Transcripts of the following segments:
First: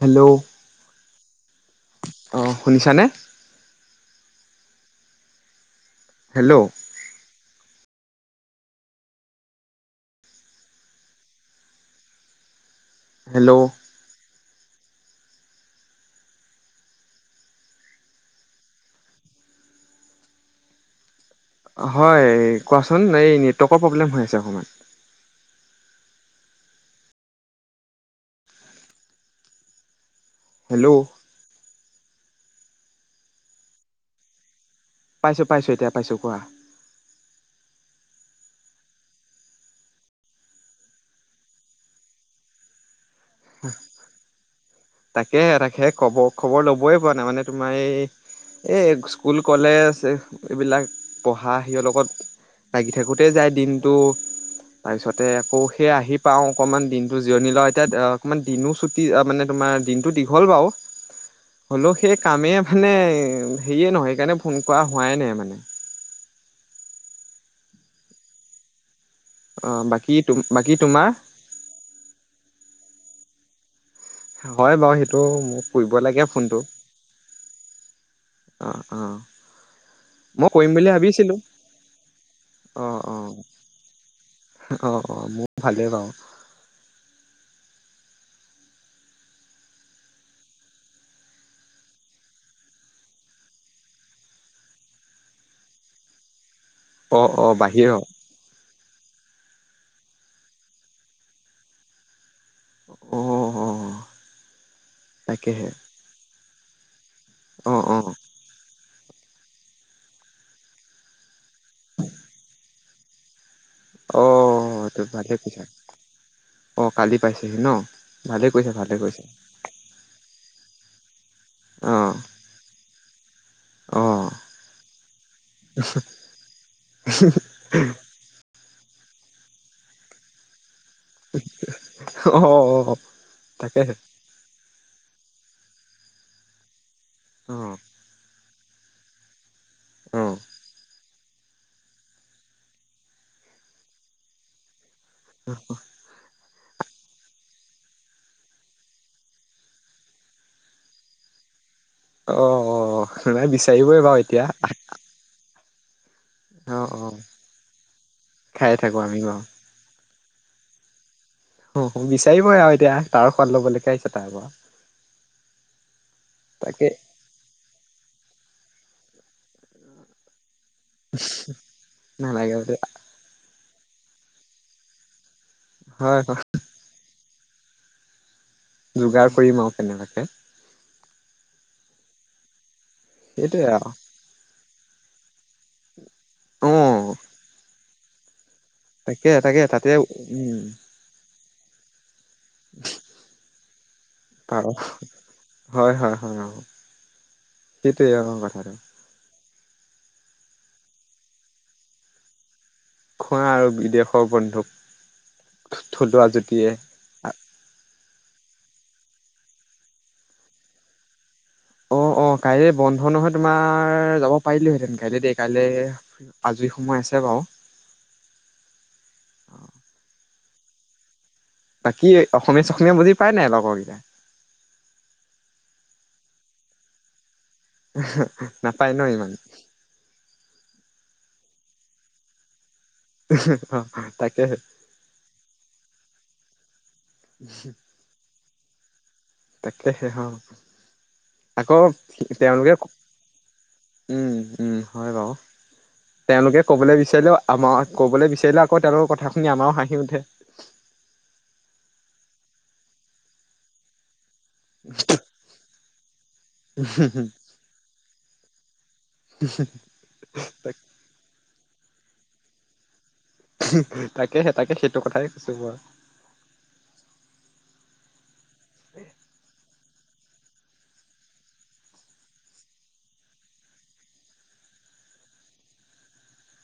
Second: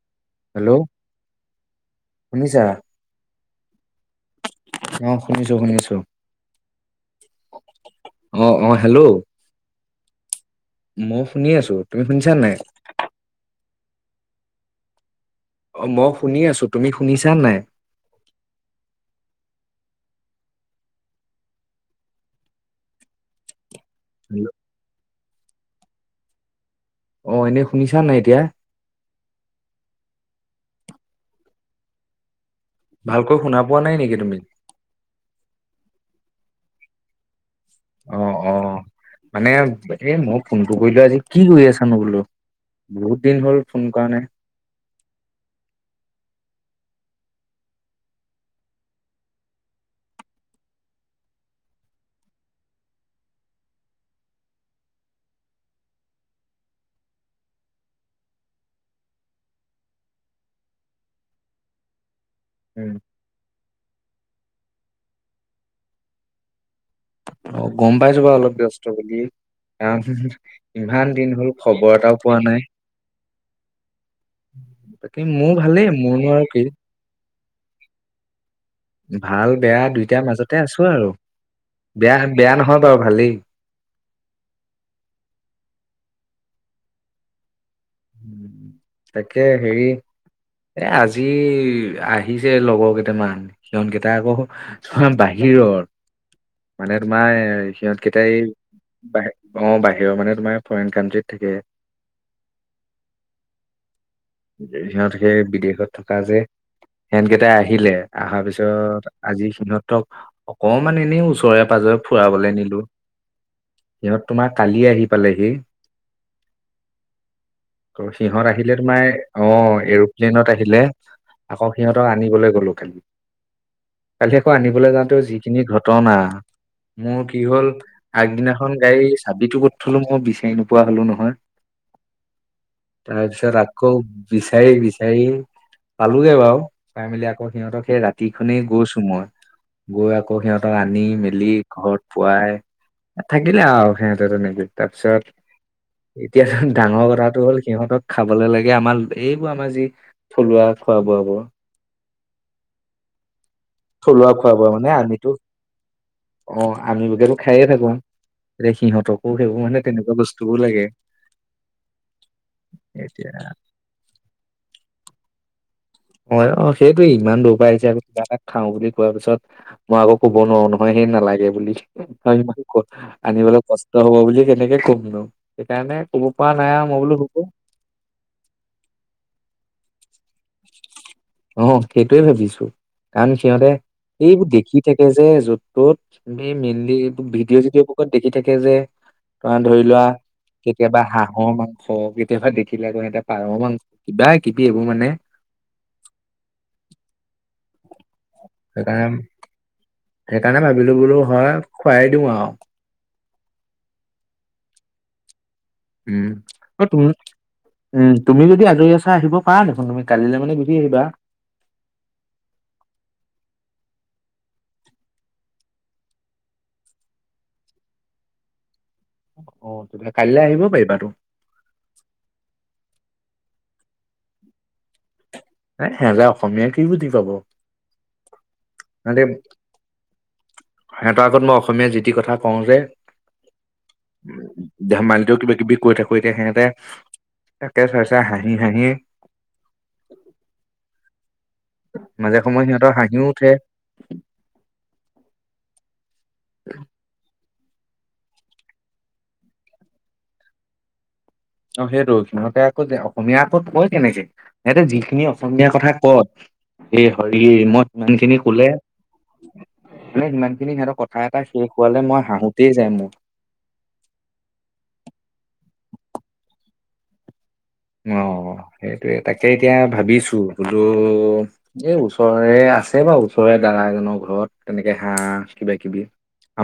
Hello অ, শুনিছা শুনিছানে? অ, শুনিছো-শুনিছো হেল্ল' অ-অ, হেল্ল' মই শুনি আছো, তুমি শুনিছা নাই? হেল্ল' অ, মই শুনি আছোঁ। তুমি শুনিছা নাই? হয়, কোৱাচোন এই ন [unintelligible] নেটৱৰ্কৰ প্ৰব্লেম হৈ আছে অকণমান। অ, এনেই শুনিছা নাই এতিয়া? হেল্ল' ভালকৈ শুনা পোৱা নাই নেকি তুমি? পাইছোঁ-পাইছোঁ, এতিয়া পাইছোঁ কোৱা। অ-অ, মানে এ মই ফোনটো কৰিলো আজি কি কৰি আছানো বোলো? বহুত দিন হ'ল ফোন কৰা নাই তাকে-তাকে, খবৰ-খবৰ ল'ব। সময়ে পোৱা নাই, মানে তোমাৰ এই এই স্কুল, কলেজ এইবিলাক পঢ়া সেইৰ লগত লাগি থাকোঁতেই যায় দিনটো, তাৰপিছতে আকৌ সেই আহি পাওঁ অকণমান দিনটো জিৰণি লওঁ এতিয়া। অকণমান দিনো ছুটি, মানে তোমাৰ দিনটো দীঘল বাৰু হ'লেও সেই কামেই মানে উম হেৰিয়ে নহয়, সেইকাৰণে ফোন কৰা হোৱাই নাই মানে। অ, গম পাইছো বাৰু অলপ ব্যস্ত। ব্যস্ত বুলি, অঁ কাৰণ বাকী বাকী তোমাৰ? ইমান দিন হল খবৰ এটাও পোৱা নাই। হয় বাৰু সেইটো বাকী মোৰ মোক ভালেই, কৰিব লাগে মোৰনো আৰু ফোনটো কি অ অ ভাল বেয়া দুইটাৰ মই মাজতে কৰিম আছো বুলি আৰু। ভাবিছিলো বেয়া নহয় বাৰু ভালেই। অ-অ, মোৰ ভালেই বাৰু। তাকে হেৰি, এ আজি আহিছে লগৰ কেইটামান সিহত কেইটা আকৌ বাহিৰত মানে অ তোমাৰ অ বাহিৰৰ সিহঁতকেইটাই বাহিৰৰ অ বাহিৰৰ মানে তোমাৰ ফ্ৰৰেইন কানট্ৰিত থাকে। অ অ সিহঁত সেই তাকেহে বিদেশত থকা যে সিহতকেইটাই অ আহিলে, অ অহাৰ পিছত আজি সিহঁতক অকমান এনে ওচৰে পাজৰে ফুৰাবলৈ নিলো। সিহঁত অ তোমাৰ কালি ত আহি ভালে পালেহি। কৈছা অ কালি পাইছেহি ন তো ভালে সিহঁত কৈছা আহিলে, ভালে তোমাৰ কৈছা অ' এৰ'প্লেনত আহিলে। [unintelligible] আকৌ অ সিহঁতক আনিবলৈ গ'লোঁ কালি। অ কালি আকৌ আনিবলৈ যাওঁতে যিখিনি ঘটনা, মোৰ কি হ'ল, আগদিনা এখন গাড়ী চাবিতো ক'ত থলো মই বিচাৰি নোই পোৱা নোপোৱা হলো নহয়। অ অ তাৰপিছত আকৌ তাকেহে বিচাৰি, বিচাৰি পালোগে বাৰু। চাই মেলি আকৌ অ সিহঁতক সেই ৰাতি খনেই গৈছোঁ মই। গৈ অ আকৌ সিহঁতক আনি, মে মেলি ঘৰত পোৱাই থাকিলে, আৰু সিহঁতে তেনেকে। তাৰপিছত দিয়া। ডাঙৰ কথাটো হ'ল, সিহঁতক খাবলে লাগে, আমাৰ এইবোৰ আমাৰ যি থলুৱা খোৱা বোৱা বোৰ। অ অ নাই বিচাৰিবই বাৰু থলুৱা এতিয়া খোৱা বোৱা মানে আমিতো, অ আমি বোৰেতো খায়ে থাকো। খাই এতিয়া থাকো আমি সিহঁতকো বাৰু সেইবোৰ মানে তেনেকুৱা বস্তু। টোকো লাগে। অ বিচাৰিবই আৰু এতিয়া। তাৰ সোৱাদ লবলেকে আহিছে তাৰ ঘৰত হয় অ' সেইটোয়ে ইমান দূৰ পাই আহিছে, আৰু কিবা এটা খাও বুলি খোৱাৰ পিছত মই আকৌ ক'ব নোৱাৰোঁ ন। হয় সেই নালাগে বুলি নালাগে বুলি আনিবলৈ কষ্ট। ত হ'ব বুলি কেনেকে কমনো। সেইকাৰণে হয় কব পৰা নাই আৰু মই বোলো [unintelligible] যোগাৰ কৰিম আৰু কেনেবাকে অ' সেইটোৱে ভাবিছোঁ। কাৰণ সেইটোৱে সিহঁতে আৰু এইবোৰ দেখি থাকে যে, য'ত, ত'ত। এই অ মেইনলি এইবোৰ ভিডিঅ' চিডিঅ'বোৰ কত দেখি থাকে? এই যে তাকে তোমাৰ তাকে ধৰি তাতে লোৱা, উম কেতিয়াবা হাঁহৰ মাংস অ'! কেতিয়াবা দেখিলে আৰু সিহতে পাৰ মাংস কিবা কিবি এইবোৰ মানে সেইটোৱেই, ডাঙৰ কথাটো। সেইকাৰণে সেইকাৰণে ভাবিলোঁ বোলোঁ হয়, খোৱাই দিওঁ আৰু। খোৱা আৰু বিদেশৰ বন্ধুক। থলুৱা উম জুতিয়ে ব ত উম তুমি যদি আজৰি আছা আহিব পাৰা দেখোন তুমি কালিলৈ মানে গুচি আহিবা। অ অ কাইলৈ বন্ধ নহয় তোমাৰ যাব পাৰিলোহেঁতেন কাইলে দেই কাইলৈ আজৰি সময় আছে বাৰু। অ তেতিয়া কাইলৈ আহিব পাৰিবা তো। বাকী অসমীয়া চখমীয়া বুজি পাই নাই লগৰকেইটাই? এ সিহঁতে অসমীয়া কি বুজি পাব। নাপায় ন সিহঁতে ইমান। সিহঁতৰ আগত মই অসমীয়া যি তি কথা কওঁ যে অ উ তাকেহে ধেমালিটোও কিবা কিবি কৈ থাকো এতিয়া সিহঁ [unintelligible] তাকে চাই চাই হাঁহি সি হাঁহি তাকেসেহ। আকৌ মাজে সময়ে তেওঁলোকে ও সিহঁতৰ হাঁহিও উঠে ও হয় বাৰু তেওঁলোকে ক'বলৈ বিচাৰিলেও আমাৰ ক'বলৈ বিচাৰিলে আকৌ তেওঁলোকৰ কথা শুনি আমাৰও হাঁহি উঠে। অ সেইটো সিহঁতে আকৌ অসমীয়া আকৌ কয় কেনেকে? ইহতে যিখিনি অসমীয়া কথা কয় এই হৰি মই সিমানখিনি কুলে মানে ইমানখিনি সিহঁতৰ কথা এটা শেষ শুৱালে মই হাঁহোতেই যায় মোৰ। তাকেহে তাকে সেইটো কথাই কৈছো মই। অ সেইটোয়ে তাকে এতিয়া ভাবিছো ছো বোলো এই ওচৰৰে আছে বা ওচৰৰে দাদা এজনৰ ঘৰত তেনেকে হাঁহ কিবা কিবি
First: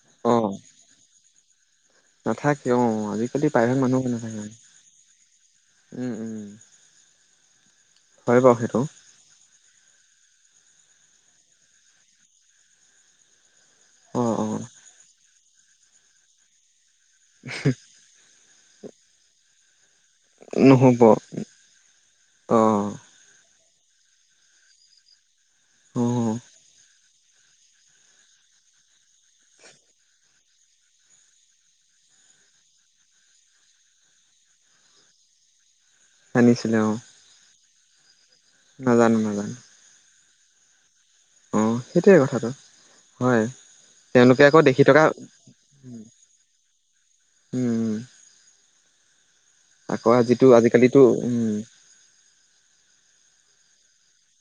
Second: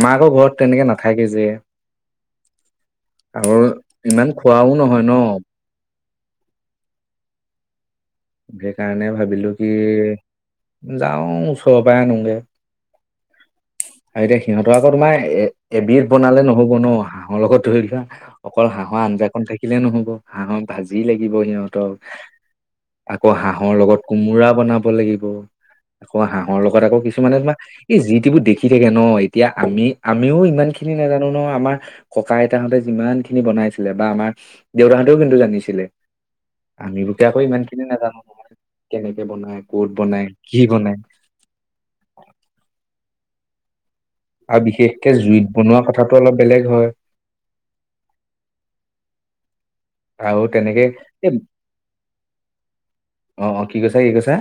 আমাৰ আকৌ ঘৰত অ' তেনেকে নাথাকে যে নাথাকে অ' আজিকালি আৰু প্ৰায়ভাগ ইমান খোৱাও নহয় ন। ওম ওম সেইকাৰণে ভাবিলো কি এ যাও ওচপাই আনোগে। আৰু অ', এতিয়া অ' সিহঁতৰ আকৌ তোমাৰ এ এবিধ বনালে নহ'ব ন। হাঁহৰ লগত ধৰি লোৱা অকল হাঁহৰ আঞ্জা কন থাকি কিলে নহ'ব হাঁহৰ নহ'ব ভাজি লাগিব সিহঁতক। অ', আকৌ হাহ ৰ লগত কোমোৰা বনাব লাগিব। আকৌ অ'। হাঁহৰ লগত আকৌ কিচু- কিছুমানে তোমাৰ এই যি টিবোৰ দেখি থাকে ন। এতিয়া আমি আমিও ইমান খিনি নাজানো ন আমাৰ ককা আইতাহঁতে যিমান খিনি বনাইছিলে বা আমাৰ দেউতাহঁতেও কিন্তু জানিছিলে। আনিছিলে অ' আমিবোকে আকৌ ইমানখিনি কি নাজানোঁ নাজানো কেনেকে নাজানো বনাই ক'ত বনাই। কি বনাই? অ সেইটোৱে কথাটো। হয়। তেওঁলোকে আকৌ আৰু দেখি থকা বিশেষকে জুইত বনোৱা কথাটো অলপ বেলেগ হয়। উম, আকৌ আৰু যিটো তেনেকে আজিকালিতো এই উম। অ অ কি কৈছা কি কৈছা।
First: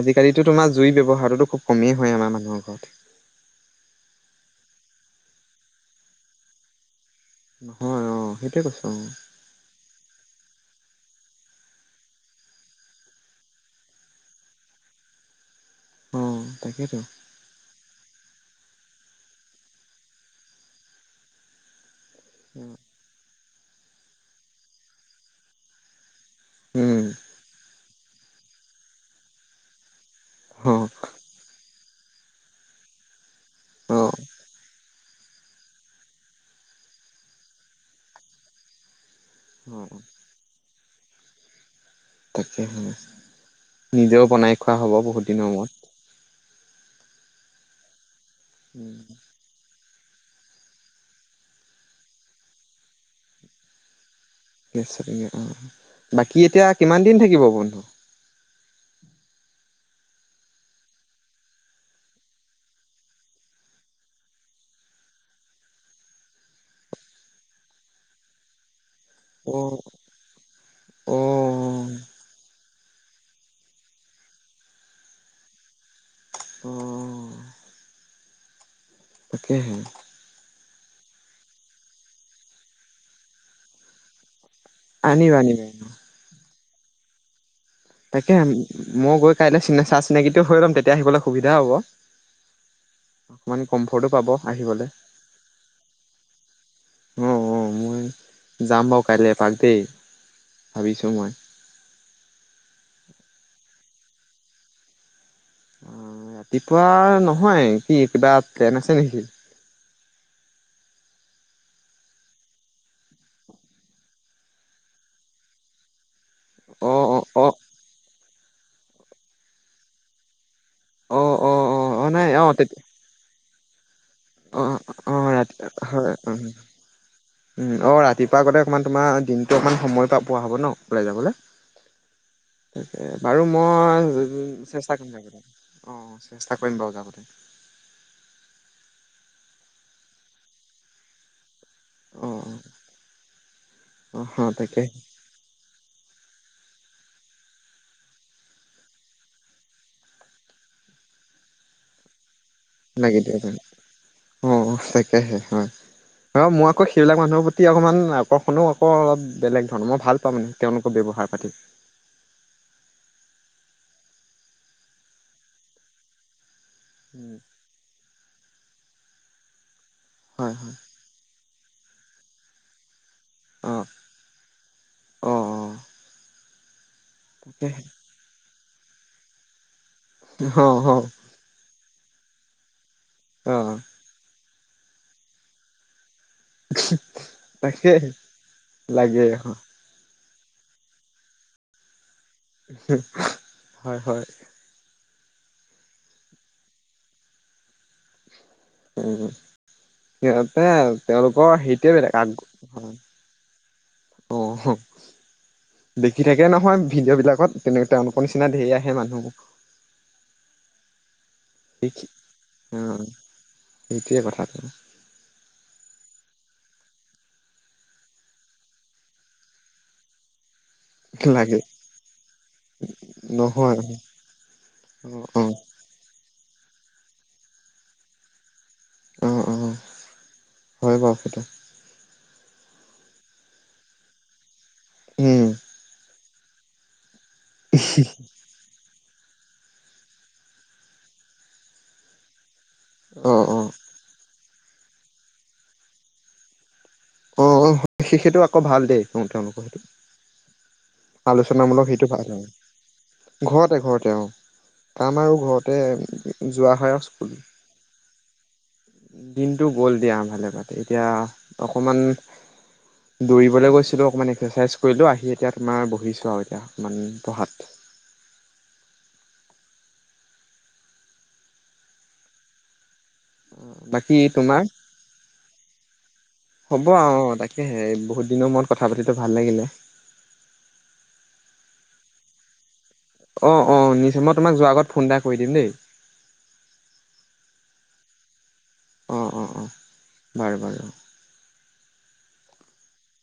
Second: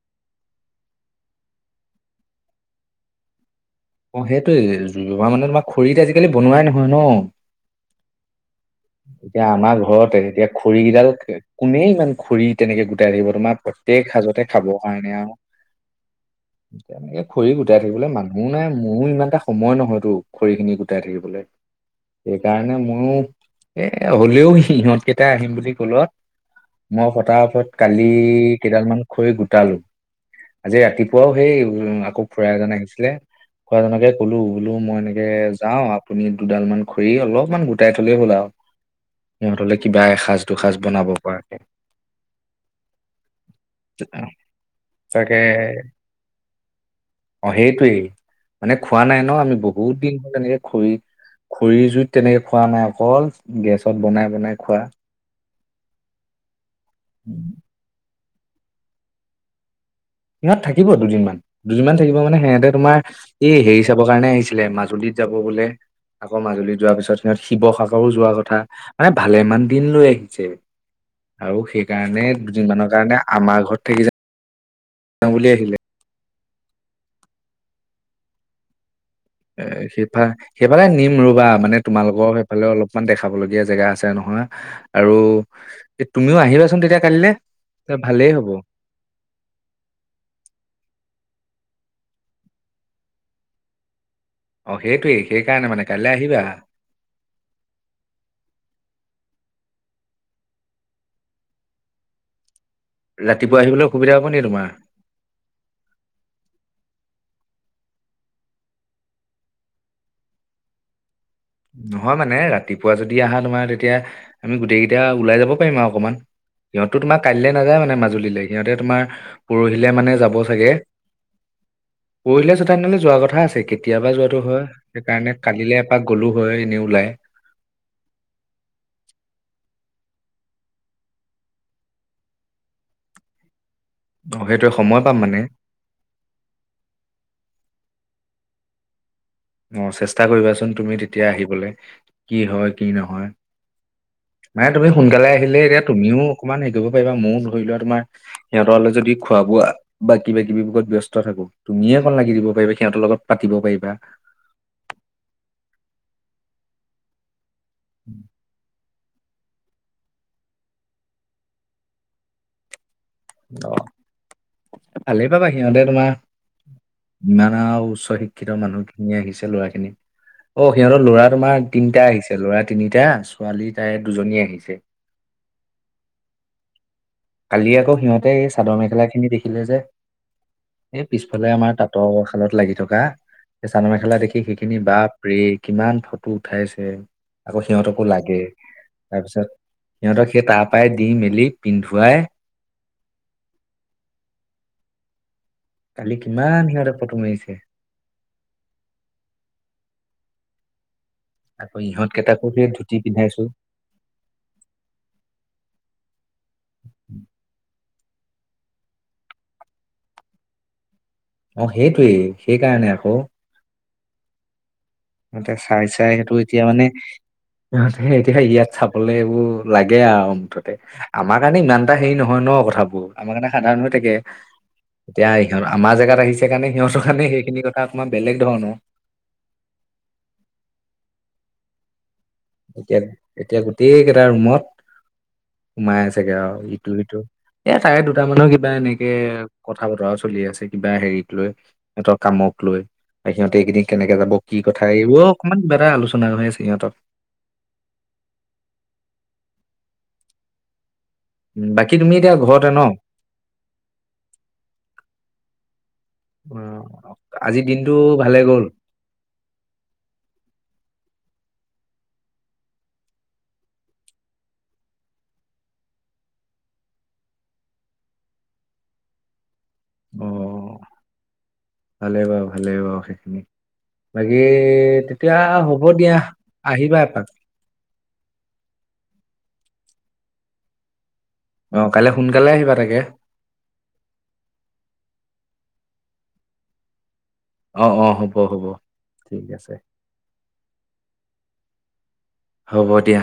আজিকালিতো তোমাৰ জুইৰ ব্যৱহাৰটোতো খুব কমেই হয় আমাৰ মানুহৰ ঘৰত। অ সেইটোয়ে জুইৰ মানে তোমাৰ খৰিত আজিকালি বনোৱাই নহয় ন। নহয় অ সেইটোৱে কৈছোঁ। অ। খৰি কেইডাল কোনে ইমান খৰি তেনেকে গোটাই থাকিব তোমাৰ প্ৰত্যেক সাজতে খাব কাৰণে আৰু। অ' তাকেইতো। তেনেকে খৰি গোটাই থাকিবলৈ মানুহ। নাই মোৰো ইমান এটা সময় নহয়তো খৰি খিনি গোটাই থাকিবলে। অ সেইকাৰণে মইয়ো। এ হ'লেও সিহঁতকেইটা আহিম বুলি ক'লত। উম মই ফতাফত। কালি কেইডাল মান খৰি গোটালো। হ আজি ৰাতিপুৱাও সেই উ আকৌ। খুড়া এজন আহিছিলে। খুড়া অ এজনকে ক'লো বোলো মই এনেকে। যাওঁ আপুনি দুডাল মান খৰি অলপমান গোটাই থ'লে হ'ল আও। সিহঁত হ'লে অ কিবা এসাঁজ দুসাঁজ। বনাব পৰাকে। তাকে নিজেও বনাই খোৱা হ'ব বহুত দিনৰ তাকে মূৰত। [unintelligible] মানে খোৱা নাই ন আমি বহুত। তেনেকে খৰি খৰিৰ জুইত তেনেকে খোৱা নাই অকল গেছত বনাই। বনাই খোৱা [inaudible] বাকী এতিয়া। কিমান দিন থাকিব বন্ধু। সিহঁত থাকিব দুদিনমান। দুদিনমান থাকিব মানে সিহঁতে তোমাৰ এই হেৰি চাবৰ কাৰণে আহিছিলে মাজুলীত যাব বোলে, আকৌ মাজুলীত যোৱাৰ পিছত সিহঁত শিৱসাগৰো যোৱাৰ কথা। মানে অ ভালেমান দিন লৈ আহিছে অ আৰু সেইকাৰণে দুদিনমানৰ সেই আমাৰ ঘৰত থাকি যা আঙুলি আহিলে। অহ। এ সিফা সেইফালে নিম ৰবা মানে তোমালোকৰ সেইফালে অলপমান দেখাবলগীয়া জেগা আছে নহয়। আৰু আনিবা আনিবা তুমিও আহিবা তেতিয়া কাইলে। তাকে মই গৈ কাইলৈ চ চা-চিনাকিটোও হৈ লম তেতিয়া আহিবলৈ সুবিধা হ'ব। অকমান কমফৰ্ট অ সেইটোৱেই, সেইকাৰণে মানে কাইলৈ আহিবা। অ-অ মই যাম বাৰু কাইলৈ এপাক দেই, ভাবিছো মই। ৰাতিপুৱা আহিবলৈ অসুবিধা হ'ব নিকি তোমাৰ? অ ৰাতিপুৱা নহয়। কি কিবা ট্ৰেইন আছে নেকি? নহয় মানে ৰাতিপুৱা যদি আহা তোমাৰ তেতিয়া আমি গোটেই কেইটা ওলাই যাব পাৰিম আৰু অকমান। সিহঁত অ তোমাৰ অ অ কাইলৈ নাযায় মান মাজুলীলৈ। সিহঁতে তোমাৰ পৰহিলৈ মানে যাব চাগে। অ অ অ অ নাই অ পৰখিলে তেতিয়া [unintelligible] যোৱা কথা আছে কেতিয়া কেতিয়াবা যোৱাতটো হয়। সেইকাৰণে কালিলে এপাক অহ, হয় এনেই ওলাই উম। অহ, ৰাতিপুৱা আগতে অকমান তোমাৰ দিনটো অকমান সময় পা পোৱা হ'ব ন ওলাই যাবলে? তাকে বাৰু মই অ সেইটোৱে চেষ্টা সময় কৰিম পাম মানে [unintelligible] অহ চেষ্টা কৰিম বাৰু যাবলে। অ চেষ্টা কৰিবাচোন তুমি তেতিয়া আহিবলৈ। অ কি হয়, কি নহয়। অ অ মানে তাকে তুমি সোনকালে আহিলে এতিয়া তুমিও অকমান হেৰিব পাৰিবা। ময়ো ধৰি লোৱা তোমাৰ সিহঁতৰলে যদি খোৱা বোৱা বা কিবা-কিবি ব্যস্ত থাকো তুমিয়ে কন লাগি দিব পাৰিবা সিহঁতৰ লাগি লগত দিয়ক পাতিব পাৰিবা। অ তাকেহে হয়। ৰ মই আকৌ সেইবিলাক মানুহৰ পতি তি অকণমান আকৰ্ষণো ক অলপ বেলেগ ধৰণৰ। মই ভাল পাওঁ মানে তেওঁলোকৰ ব্যৱহাৰ পাতি। অ ভালেই পাবা সিহঁতে তোমাৰ উম ইমান আৰু উচ্চ শিক্ষিত মানুহ। ধুনীয়া আহিছে ল'ৰা খিনি। হয় অ হয় সিহঁতৰ ল'ৰা তোমাৰ তিনিটা আহিছে। ল'ৰা তিনিটা ছোৱালী অ তাই দুজনী আহিছে। অ অ কালি তাকেহে আকৌ সিহঁতে চাদৰ মেখেলা খিনি দেখিলে যে। অ অ এই পিছফালে আমাৰ তাত। ত শালত লাগি থকা। অ চাদৰ মেখেলা দেখি শিকি খিনি বাপৰে কিমান ফ টো উঠাইছে, আকৌ তাকে সিহঁতকো লাগে। তাৰ লাগে পিছত সিহঁতক তাৰ পাই দি মেলি পিন্ধো ৱাই হয় হয়। কালি কিমান সিহঁতৰ ফটো মাৰিছে। উম সিঁহতে তাৰ পা ইহঁত কেইটাকো সেই ধুতি পিন্ধাইছো। অ'। দেখি থাকে নহয় ভিডিঅ' বিলাকত তেনেক তেওঁলোকৰ নিচিনা ধেৰ আহে মানুহবোৰ। অ সেইটোৱেই সেইকাৰণে আকৌ। সেইটোৱে কথাটো। সিহঁতক চাই চাই সেইটো এতিয়া মানে সিঁহতে এতিয়া ইয়াত চাবলে এইবোৰ লাগে আৰু মুঠত তে। আমাৰ কাৰণে লাগে ইমান এটা হেৰি নহয় ন কথাবোৰ, আমাৰ কাৰণে নহয় সাধাৰণ হৈ থাকে। অ এতিয়া অ ইহঁত আমাৰ জেগাত আহিছে সেইকাৰণে সিহঁতৰ কাৰণে সেইখিনি কথা অকমান বেলেগ ধৰণৰ। অঁ অঁ। হয় বাৰু সেইটো। এতিয়া - এতিয়া গোটেই কেইটা ৰুমত উম সোমাই আছে। চাগে আৰু ইটো সি। এ তাৰে দুটা মানৰ কিবা এনে কে কথা বতৰাও চলি আছে কিবা হেৰিক লৈ, সিহঁতৰ কামক লৈ আৰু অ সিহঁতে অ এইকেদিন কেনেকে যাব কি কথা এইবোৰ অকণমান কিবা এটা আলোচনা হৈ আছে সিহঁতৰ অঁ অঁ সেই সেইেতটো আকৌ ভাল দেই তেওঁলোকৰ সেইটো। আলোচনামূলক বাকী সেইটো তুমি ভাল এতিয়া হয়, ঘৰতে ন ঘৰতে ঘৰতে অ। কাম আৰু ঘৰতে অ যোৱা হয় আৰু স্কুল। আজিৰ দিনটো ভালে গ'ল দিনটো গ'ল দিয়া ভালে ভাে এতিয়া। অকণমান দৌৰিবলৈ গৈছিলোঁ অকণমান এক্সাৰচাইজ কৰিলোঁ আহি এতিয়া। তোমাৰ বহি চোৱা অভ্যাস কিমান পঢ়াত। অ ভালে বাওঁ ভালেই বাও। অ বাকী তোমাৰ হ'ব দিয়া হ'ব আহিবা অ এপাক তাকে হে বহুত দিনৰ মূৰত কথা পাতিলো ভাল লাগিলে। অঁ কাইলৈ সোনকালে আহিবা তাকে অঁ অঁ নিশ্চয় মই তোমাক যোৱাৰ আগত ফোন এটা কৰি দিম দেই। অঁ অঁ হ'ব হ'ব হ'ব অ' ঠিক অ' অ' আছে। বাৰু বাৰু হ'ব দিয়া।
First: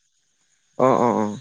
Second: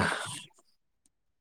অঁ অঁ অঁ